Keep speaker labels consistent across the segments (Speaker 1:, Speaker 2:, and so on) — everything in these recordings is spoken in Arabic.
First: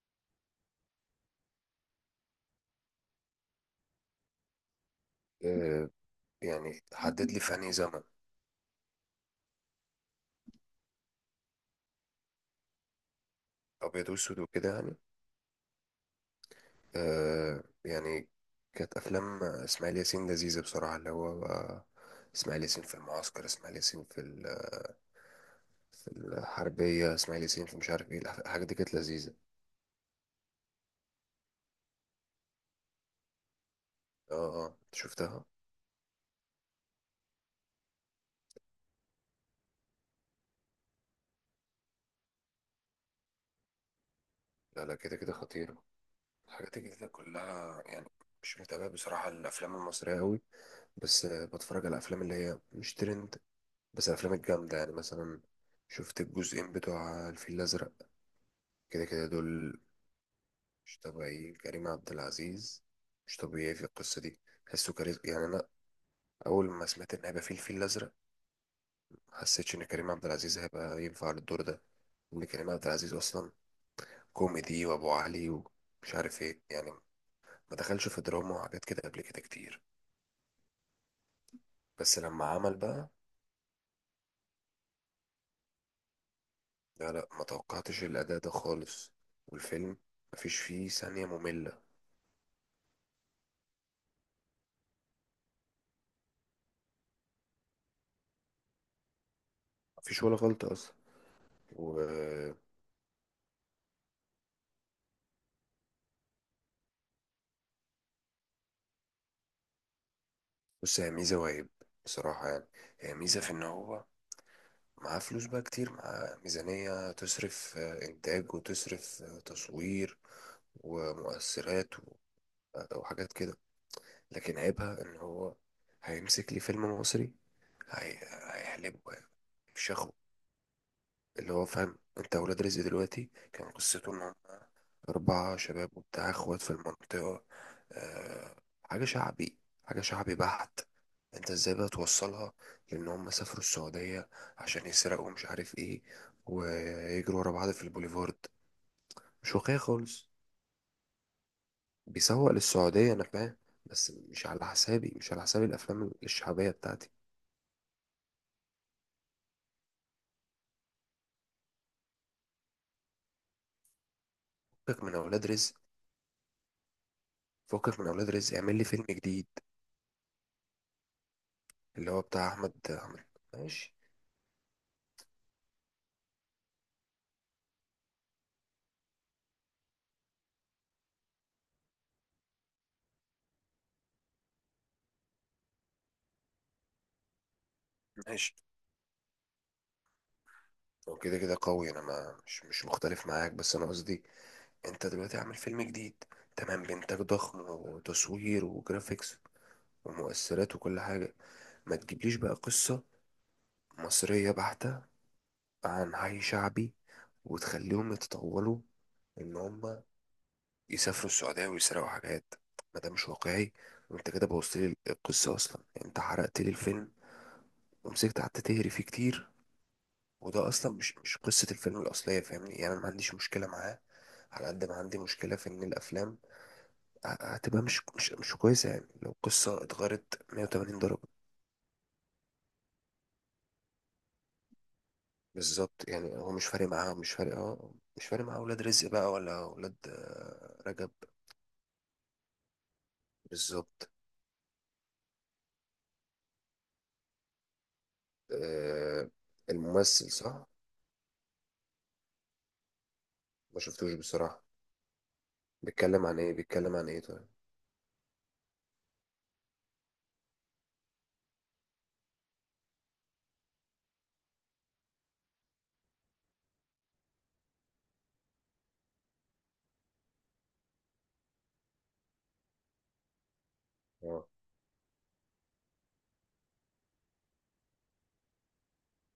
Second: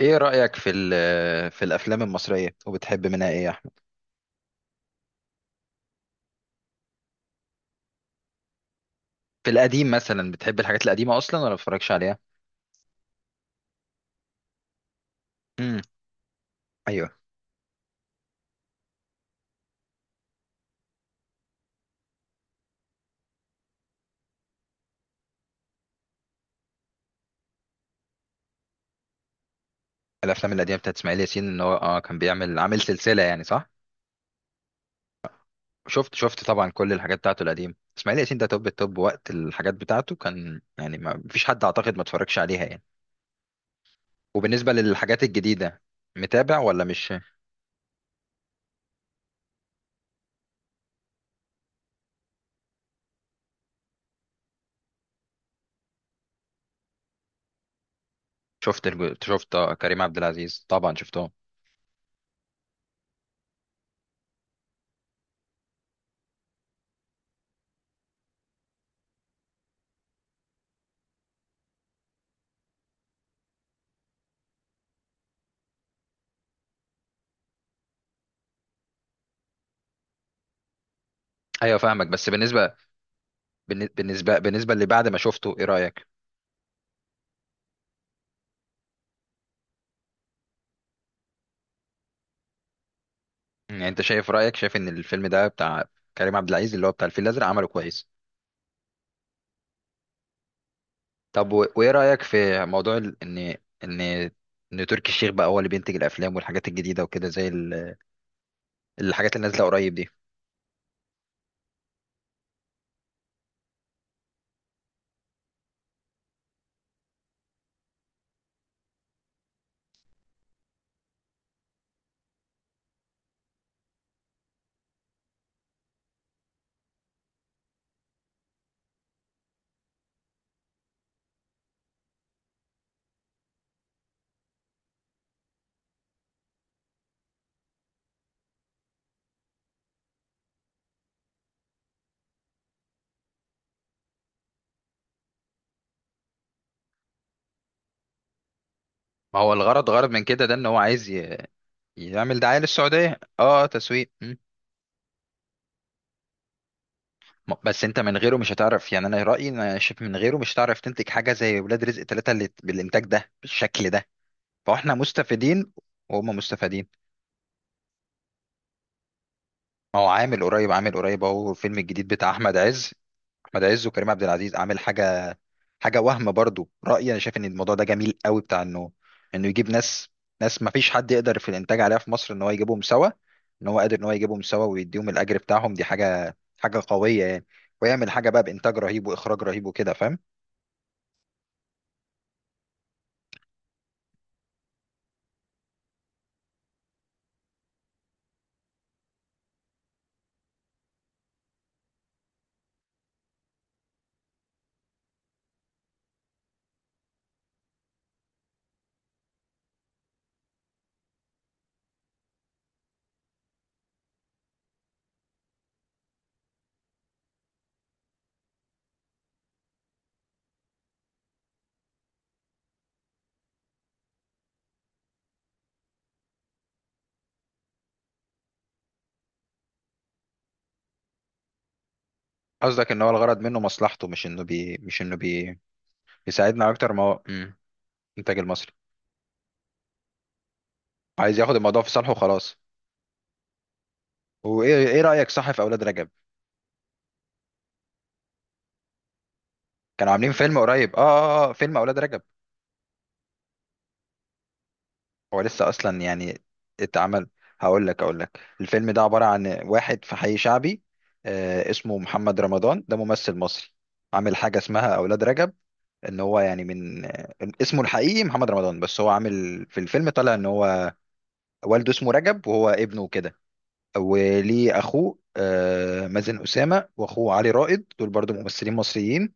Speaker 1: ايه رأيك في الافلام المصرية؟ وبتحب منها ايه يا احمد؟
Speaker 2: آه، يعني حدد لي في انهي زمن.
Speaker 1: في القديم مثلا، بتحب الحاجات القديمة اصلا ولا ما بتتفرجش عليها؟
Speaker 2: ابيض واسود وكده يعني.
Speaker 1: امم ايوه.
Speaker 2: يعني كانت افلام اسماعيل ياسين لذيذه بصراحه اللي هو بقى اسماعيل ياسين في المعسكر، اسماعيل ياسين في الحربيه، اسماعيل ياسين في مش عارف ايه الحاجات دي كانت لذيذه.
Speaker 1: الافلام القديمة بتاعت اسماعيل ياسين، ان هو كان بيعمل عامل سلسلة يعني، صح؟
Speaker 2: اه أنت شفتها.
Speaker 1: شفت طبعا، كل الحاجات بتاعته القديمة. اسماعيل ياسين ده توب التوب وقت الحاجات بتاعته، كان يعني ما فيش حد اعتقد ما اتفرجش عليها يعني. وبالنسبة
Speaker 2: لا لا كده
Speaker 1: للحاجات
Speaker 2: كده
Speaker 1: الجديدة،
Speaker 2: خطيره
Speaker 1: متابع
Speaker 2: الحاجات
Speaker 1: ولا
Speaker 2: دي كده
Speaker 1: مش؟
Speaker 2: كلها يعني. مش متابع بصراحه الافلام المصريه قوي، بس بتفرج على الافلام اللي هي مش ترند، بس الافلام الجامده يعني مثلا. شفت الجزئين بتوع الفيل الازرق.
Speaker 1: شفت
Speaker 2: كده
Speaker 1: الج-
Speaker 2: كده
Speaker 1: شفت آه،
Speaker 2: دول
Speaker 1: كريم عبد العزيز طبعا
Speaker 2: مش
Speaker 1: شفتهم.
Speaker 2: طبيعيين، كريم عبد العزيز مش طبيعي في القصة دي. حسه كاريزما يعني. أنا أول ما سمعت إن هيبقى فيه الفيل الأزرق ما حسيتش إن كريم عبد العزيز هيبقى ينفع للدور ده، إن كريم عبد العزيز أصلا كوميدي وأبو علي ومش عارف إيه يعني، ما دخلش في دراما وحاجات كده قبل كده كتير.
Speaker 1: ايوه فاهمك.
Speaker 2: بس
Speaker 1: بس
Speaker 2: لما
Speaker 1: بالنسبة
Speaker 2: عمل بقى،
Speaker 1: بالن- بالنسبة بالنسبة باللي بعد ما شفته ايه رأيك؟
Speaker 2: لا لا ما توقعتش الأداء ده خالص، والفيلم مفيش فيه ثانية مملة.
Speaker 1: يعني انت شايف، رأيك ان الفيلم ده بتاع كريم عبد العزيز اللي هو بتاع الفيل الازرق عمله كويس؟
Speaker 2: مفيش ولا غلطة أصلا.
Speaker 1: طب، وايه
Speaker 2: و
Speaker 1: رأيك في موضوع ان ان تركي الشيخ بقى هو اللي بينتج الافلام والحاجات الجديده وكده، زي الحاجات اللي نازله قريب دي؟
Speaker 2: بص هي ميزة وعيب بصراحة يعني. هي ميزة في إن هو معاه فلوس بقى كتير، معاه ميزانية تصرف، إنتاج وتصرف، تصوير ومؤثرات وحاجات كده. لكن عيبها إن هو هيمسك لي فيلم مصري. هي... هيحلبه يعني، مش ياخد اللي هو فاهم انت. ولاد رزق دلوقتي كان قصته ان أربعة شباب وبتاع إخوات في المنطقة. أه، حاجة شعبي، حاجة شعبي بحت. أنت إزاي بقى توصلها لأن هم سافروا السعودية عشان يسرقوا مش عارف إيه، ويجروا ورا بعض في البوليفارد؟
Speaker 1: ما هو
Speaker 2: مش واقعي
Speaker 1: الغرض من
Speaker 2: خالص.
Speaker 1: كده، ده ان هو عايز يعمل
Speaker 2: بيسوق
Speaker 1: دعايه
Speaker 2: للسعودية
Speaker 1: للسعوديه،
Speaker 2: أنا فاهم،
Speaker 1: تسويق.
Speaker 2: بس مش على حسابي، مش على حساب الأفلام الشعبية بتاعتي.
Speaker 1: بس انت من غيره مش هتعرف. يعني انا رايي، إن انا شايف من غيره مش هتعرف تنتج حاجه زي ولاد رزق ثلاثة اللي بالانتاج ده بالشكل ده. فاحنا
Speaker 2: فكك من أولاد
Speaker 1: مستفيدين
Speaker 2: رزق.
Speaker 1: وهم مستفيدين.
Speaker 2: فكك من أولاد رزق، اعمل لي فيلم جديد.
Speaker 1: هو عامل قريب اهو الفيلم الجديد
Speaker 2: اللي هو
Speaker 1: بتاع
Speaker 2: بتاع
Speaker 1: احمد
Speaker 2: أحمد
Speaker 1: عز.
Speaker 2: أحمد
Speaker 1: احمد عز
Speaker 2: ماشي.
Speaker 1: وكريم عبد العزيز عامل حاجه. وهم برضو، رايي انا شايف ان الموضوع ده جميل قوي، بتاع انه يجيب ناس، ما فيش حد يقدر في الانتاج عليها في مصر ان هو يجيبهم سوا. ان هو قادر ان هو يجيبهم سوا ويديهم الاجر بتاعهم، دي حاجه قويه يعني. ويعمل حاجه بقى
Speaker 2: ماشي.
Speaker 1: بانتاج رهيب واخراج رهيب وكده، فاهم؟
Speaker 2: هو كده كده قوي، أنا ما مش مش مختلف معاك، بس أنا قصدي انت دلوقتي عامل فيلم جديد، تمام، بإنتاج ضخم وتصوير وجرافيكس ومؤثرات وكل حاجة، ما تجيبليش بقى قصة مصرية بحتة عن حي شعبي وتخليهم يتطولوا ان هم يسافروا السعودية ويسرقوا حاجات. ما ده مش واقعي. وانت كده بوظت لي القصة اصلا، انت حرقت لي الفيلم، ومسكت قعدت تهري فيه كتير، وده اصلا مش مش قصة الفيلم الاصلية. فاهمني يعني، انا ما عنديش مشكلة معاه على قد ما عندي مشكلة في ان الافلام هتبقى مش كويسة، يعني لو قصة اتغيرت 180 درجة.
Speaker 1: قصدك ان هو الغرض منه مصلحته، مش انه
Speaker 2: بالظبط يعني هو مش
Speaker 1: بيساعدنا
Speaker 2: فارق
Speaker 1: اكتر ما
Speaker 2: معاه،
Speaker 1: هو.
Speaker 2: مش فارق، اه مش
Speaker 1: الانتاج
Speaker 2: فارق معاه
Speaker 1: المصري
Speaker 2: ولاد رزق بقى ولا ولاد رجب.
Speaker 1: عايز ياخد الموضوع في صالحه وخلاص.
Speaker 2: بالظبط.
Speaker 1: وايه رايك، صح، في اولاد رجب؟
Speaker 2: آه،
Speaker 1: كانوا
Speaker 2: الممثل
Speaker 1: عاملين فيلم
Speaker 2: صح.
Speaker 1: قريب، فيلم اولاد رجب.
Speaker 2: ما شفتوش بصراحة.
Speaker 1: هو لسه اصلا يعني
Speaker 2: بيتكلم عن ايه
Speaker 1: اتعمل.
Speaker 2: طيب؟
Speaker 1: هقول لك اقول لك الفيلم ده عبارة عن واحد في حي شعبي. اسمه محمد رمضان، ده ممثل مصري. عامل حاجة اسمها اولاد رجب. ان هو يعني من اسمه الحقيقي محمد رمضان، بس هو عامل في الفيلم طالع ان هو والده اسمه رجب وهو ابنه كده.
Speaker 2: اه
Speaker 1: وليه اخوه مازن اسامه، واخوه علي رائد، دول برضو ممثلين مصريين.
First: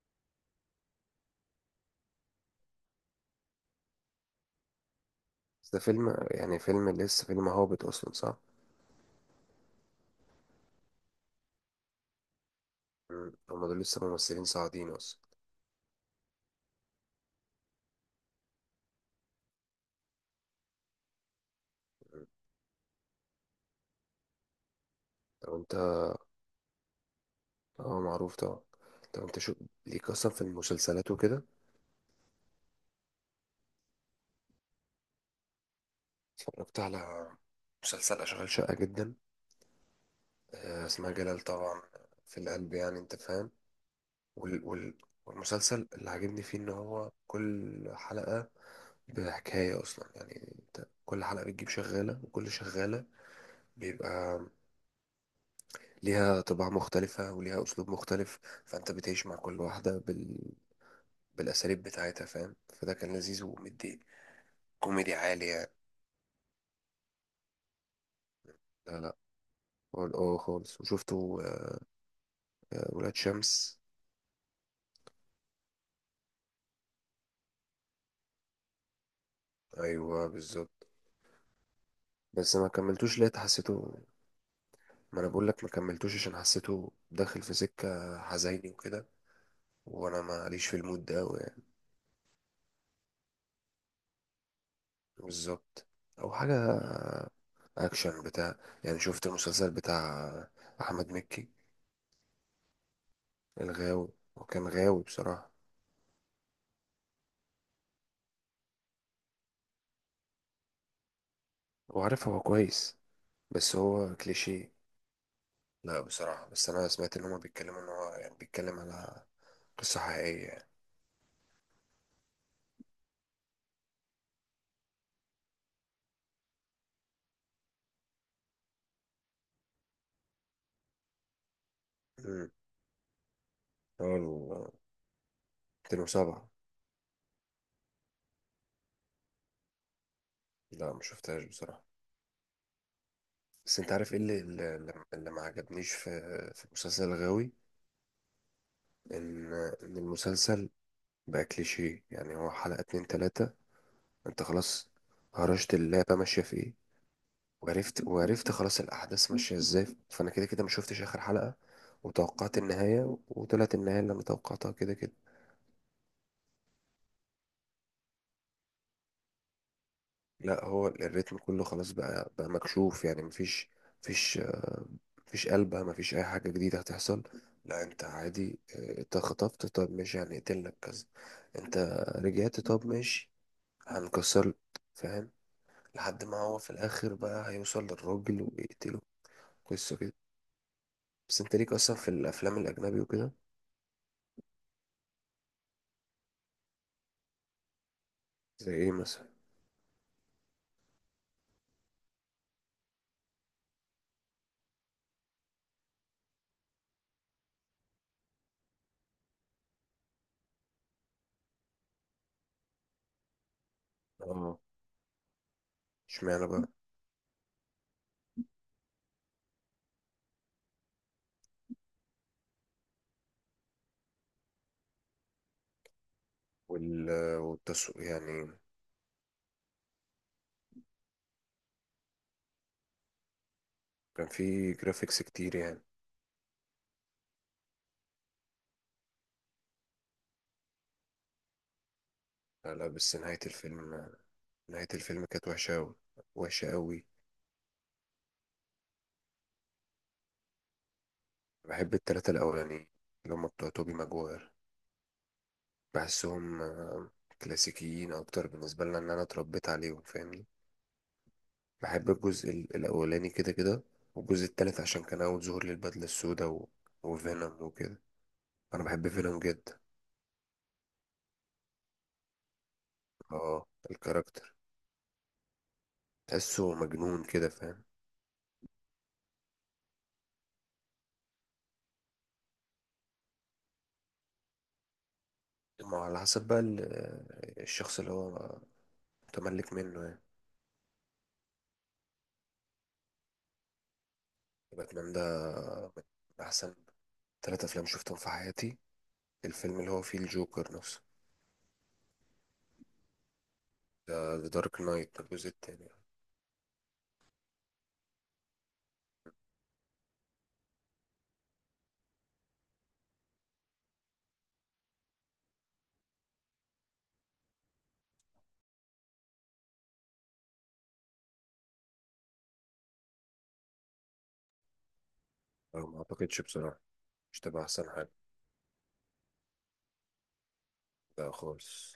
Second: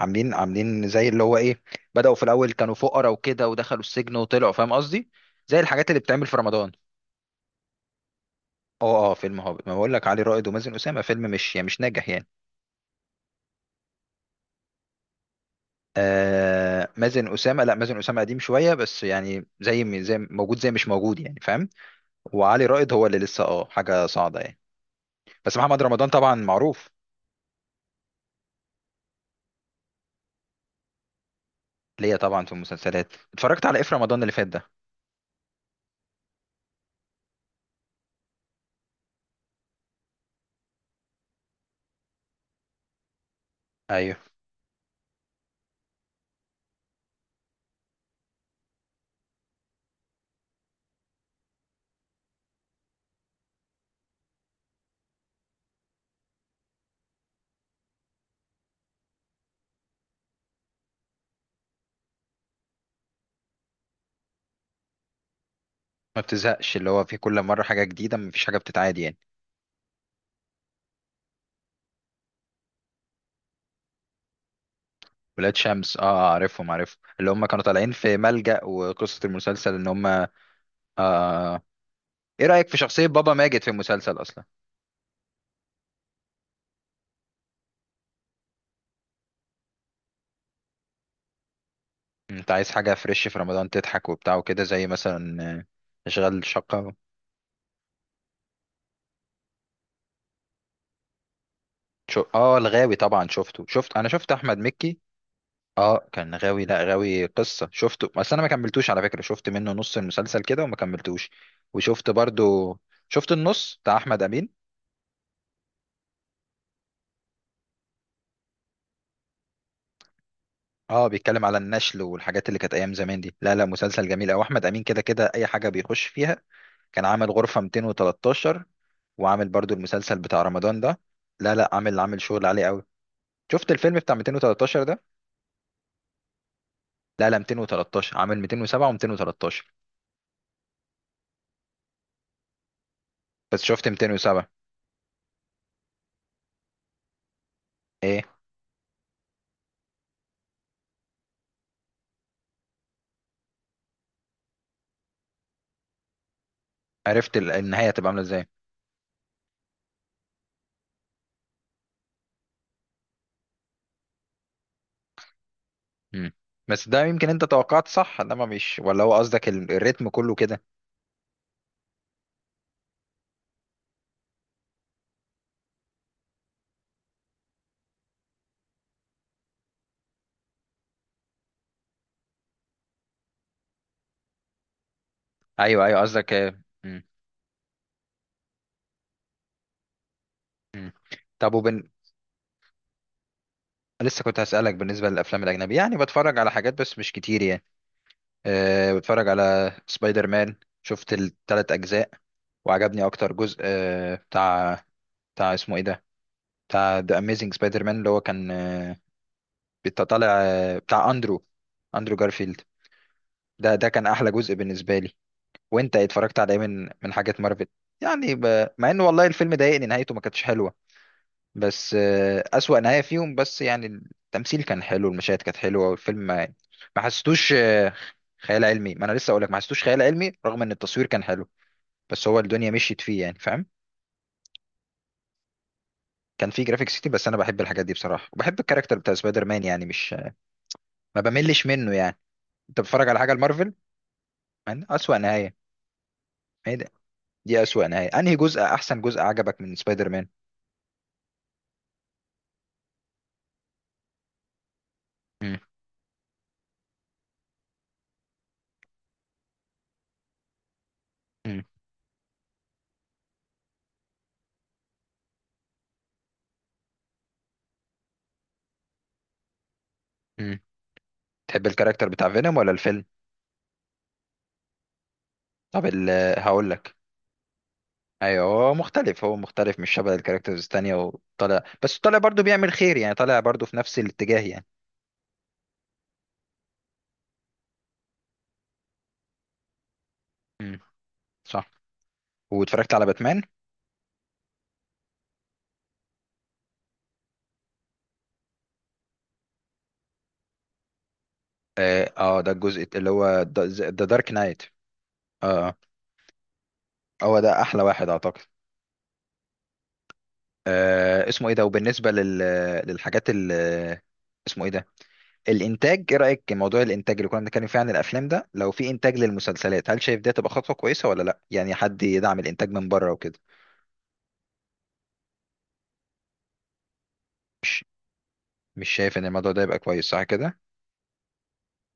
Speaker 1: عاملين زي اللي هو ايه، بدأوا في الاول كانوا فقراء وكده، ودخلوا السجن وطلعوا، فاهم قصدي؟ زي
Speaker 2: بس ده
Speaker 1: الحاجات اللي
Speaker 2: فيلم،
Speaker 1: بتعمل في
Speaker 2: يعني
Speaker 1: رمضان.
Speaker 2: فيلم لسه، فيلم هابط اصلا صح.
Speaker 1: اه فيلم هابط، ما بقول لك علي رائد ومازن اسامه، فيلم مش يعني مش ناجح يعني.
Speaker 2: هما دول لسه ممثلين صاعدين اصلا.
Speaker 1: مازن اسامه، لا مازن اسامه قديم شويه بس، يعني زي موجود زي مش موجود يعني، فاهم؟ وعلي رائد هو اللي لسه حاجه صاعده يعني.
Speaker 2: طب
Speaker 1: بس
Speaker 2: انت.
Speaker 1: محمد رمضان طبعا معروف.
Speaker 2: اه معروف طبعا. طب انت شو ليك اصلا في المسلسلات وكده.
Speaker 1: ليا طبعا في المسلسلات، اتفرجت على ايه في رمضان اللي فات ده.
Speaker 2: اتفرجت على مسلسل اشغال شقة جدا، اسمها جلال طبعا، في القلب يعني انت فاهم.
Speaker 1: ايوه.
Speaker 2: وال والمسلسل اللي عاجبني فيه ان هو كل حلقة بحكاية اصلا، يعني انت كل حلقة بتجيب شغالة، وكل شغالة بيبقى ليها طباع مختلفة وليها اسلوب مختلف، فانت بتعيش مع كل واحدة بالاساليب بتاعتها فاهم، فده كان لذيذ ومدي كوميدي عالي يعني.
Speaker 1: ما بتزهقش، اللي هو في كل مره حاجه جديده، مفيش حاجه بتتعاد
Speaker 2: لا لا.
Speaker 1: يعني.
Speaker 2: اه خالص، وشفته ولاد شمس.
Speaker 1: ولاد شمس، عارفهم، اللي هم كانوا طالعين في ملجأ، وقصة المسلسل ان هم
Speaker 2: ايوه بالظبط.
Speaker 1: آه، ايه
Speaker 2: بس ما
Speaker 1: رأيك في شخصية
Speaker 2: كملتوش،
Speaker 1: بابا
Speaker 2: لقيت
Speaker 1: ماجد في
Speaker 2: حسيته.
Speaker 1: المسلسل اصلا؟
Speaker 2: ما انا بقول لك ما كملتوش عشان حسيته داخل في سكة حزيني وكده، وانا ماليش في المود ده أوي يعني.
Speaker 1: انت عايز حاجة فريش في رمضان تضحك وبتاع وكده، زي مثلا
Speaker 2: بالظبط. او
Speaker 1: اشغال
Speaker 2: حاجة
Speaker 1: شقة.
Speaker 2: اكشن بتاع، يعني شفت المسلسل بتاع احمد مكي؟
Speaker 1: شو... اه الغاوي طبعا شفته، شفت انا
Speaker 2: الغاوي.
Speaker 1: شفت احمد
Speaker 2: وكان
Speaker 1: مكي.
Speaker 2: غاوي بصراحة.
Speaker 1: اه كان غاوي، لا غاوي قصة شفته، بس انا ما كملتوش على فكرة، شفت منه نص المسلسل كده وما كملتوش. وشفت
Speaker 2: وعارف هو
Speaker 1: برضو،
Speaker 2: كويس،
Speaker 1: شفت
Speaker 2: بس
Speaker 1: النص بتاع
Speaker 2: هو
Speaker 1: احمد امين.
Speaker 2: كليشيه. لا بصراحة، بس انا سمعت ان هما بيتكلموا ان هو يعني بيتكلم على قصة حقيقية يعني.
Speaker 1: اه بيتكلم على النشل والحاجات اللي كانت ايام زمان دي. لا لا، مسلسل جميل قوي، احمد امين كده كده اي حاجه بيخش فيها. كان عامل غرفه 213، وعامل برضو المسلسل بتاع رمضان ده. لا لا، عامل شغل
Speaker 2: امم
Speaker 1: عالي قوي. شفت الفيلم بتاع
Speaker 2: هو ال
Speaker 1: 213 ده.
Speaker 2: 2007؟
Speaker 1: لا لا، 213 عامل 207 و213،
Speaker 2: لا ما شفتهاش بصراحة.
Speaker 1: بس
Speaker 2: بس
Speaker 1: شفت
Speaker 2: انت عارف ايه اللي
Speaker 1: 207.
Speaker 2: اللي اللي ما عجبنيش في في مسلسل الغاوي؟
Speaker 1: ايه؟
Speaker 2: ان ان المسلسل بقى كليشيه، يعني هو حلقة اتنين تلاتة انت خلاص هرشت اللعبة ماشية في ايه.
Speaker 1: عرفت النهايه
Speaker 2: وعرفت
Speaker 1: هتبقى عامله ازاي.
Speaker 2: وعرفت خلاص الاحداث ماشية ازاي، فانا كده كده ما شفتش اخر حلقة، وتوقعت النهاية، وطلعت النهاية اللي انا توقعتها كده كده.
Speaker 1: مم. بس ده يمكن انت توقعت صح، انما مش، ولا هو قصدك الريتم كله كده؟
Speaker 2: لا هو الريتم كله خلاص بقى مكشوف، يعني مفيش، مفيش آه، مفيش قلبة، مفيش اي حاجة جديدة هتحصل. لا انت عادي، انت خطفت، طب ماشي هنقتلك كذا، انت رجعت، طب ماشي هنكسر، فاهم؟
Speaker 1: ايوه ايوه،
Speaker 2: لحد
Speaker 1: قصدك.
Speaker 2: ما هو في الاخر بقى هيوصل للراجل ويقتله. قصة كده.
Speaker 1: مم.
Speaker 2: بس
Speaker 1: طب،
Speaker 2: انت ليك اصلا في الافلام الاجنبي وكده؟
Speaker 1: لسه كنت هسألك بالنسبة للأفلام الأجنبي. يعني بتفرج على حاجات بس مش كتير يعني؟
Speaker 2: زي ايه
Speaker 1: بتفرج
Speaker 2: مثلا؟
Speaker 1: على سبايدر مان. شفت التلات أجزاء، وعجبني أكتر جزء أه بتاع بتاع اسمه إيه ده، بتاع ذا أميزنج سبايدر مان، اللي هو كان طالع بتاع أندرو جارفيلد. ده كان أحلى جزء
Speaker 2: اه،
Speaker 1: بالنسبة لي. وأنت اتفرجت
Speaker 2: اشمعنى
Speaker 1: على إيه
Speaker 2: بقى.
Speaker 1: من حاجات مارفل؟ يعني، مع إن والله الفيلم ضايقني، نهايته ما كانتش حلوة. بس أسوأ نهاية فيهم بس يعني. التمثيل كان حلو، المشاهد كانت حلوة، والفيلم ما يعني، ما
Speaker 2: وال
Speaker 1: حسيتوش
Speaker 2: والتصوير يعني.
Speaker 1: خيال علمي، ما أنا لسه أقولك ما حسيتوش خيال علمي رغم إن التصوير كان حلو. بس هو الدنيا مشيت فيه يعني، فاهم؟
Speaker 2: كان في جرافيكس كتير يعني.
Speaker 1: كان فيه جرافيكس كتير، بس أنا بحب الحاجات دي بصراحة، وبحب الكاركتر بتاع سبايدر مان يعني، مش، ما بملش منه يعني.
Speaker 2: لا
Speaker 1: أنت
Speaker 2: لا،
Speaker 1: بتتفرج
Speaker 2: بس
Speaker 1: على حاجة
Speaker 2: نهاية
Speaker 1: لمارفل،
Speaker 2: الفيلم،
Speaker 1: يعني
Speaker 2: نهاية
Speaker 1: أسوأ
Speaker 2: الفيلم كانت
Speaker 1: نهاية،
Speaker 2: وحشة أوي، وحشة
Speaker 1: إيه ده؟
Speaker 2: أوي.
Speaker 1: دي أسوأ نهاية. أنهي جزء أحسن جزء عجبك من سبايدر مان؟
Speaker 2: بحب التلاتة الأولانيين اللي هما بتوع توبي ماجواير.
Speaker 1: مم.
Speaker 2: بحسهم كلاسيكيين أكتر بالنسبة لنا، إن أنا اتربيت عليهم فاهمني.
Speaker 1: مم.
Speaker 2: بحب الجزء الأولاني كده كده، والجزء التالت عشان كان أول ظهور للبدلة السوداء وفينوم وكده. أنا بحب فينوم جدا.
Speaker 1: مم. تحب الكاركتر بتاع فينوم ولا الفيلم؟
Speaker 2: اه الكاركتر.
Speaker 1: طب،
Speaker 2: تحسه
Speaker 1: هقولك،
Speaker 2: مجنون كده فاهم.
Speaker 1: ايوه، هو مختلف، مش شبه الكاركترز التانية، وطالع بس طالع برضو بيعمل خير يعني، طالع برضو في نفس الاتجاه يعني.
Speaker 2: ما هو على حسب بقى الشخص اللي هو متملك منه يعني.
Speaker 1: امم صح. واتفرجت على باتمان.
Speaker 2: باتمان ده من أحسن تلات أفلام شفتهم في حياتي، الفيلم اللي هو فيه الجوكر نفسه.
Speaker 1: ده الجزء اللي هو ذا دارك
Speaker 2: ذا
Speaker 1: نايت.
Speaker 2: دارك نايت، الجزء
Speaker 1: اه آه.
Speaker 2: التاني.
Speaker 1: هو ده احلى واحد اعتقد. اسمه ايه ده، وبالنسبة للحاجات، اسمه ايه ده؟ الانتاج، ايه رأيك موضوع الانتاج اللي كنا بنتكلم فيه عن الافلام ده، لو في انتاج للمسلسلات هل شايف ده تبقى خطوة كويسة ولا لا، يعني حد يدعم الانتاج من بره وكده؟
Speaker 2: أنا ما أعتقدش بصراحة، مش تبقى
Speaker 1: مش
Speaker 2: أحسن حاجة.
Speaker 1: مش شايف ان الموضوع ده يبقى كويس، صح كده؟
Speaker 2: ده خالص.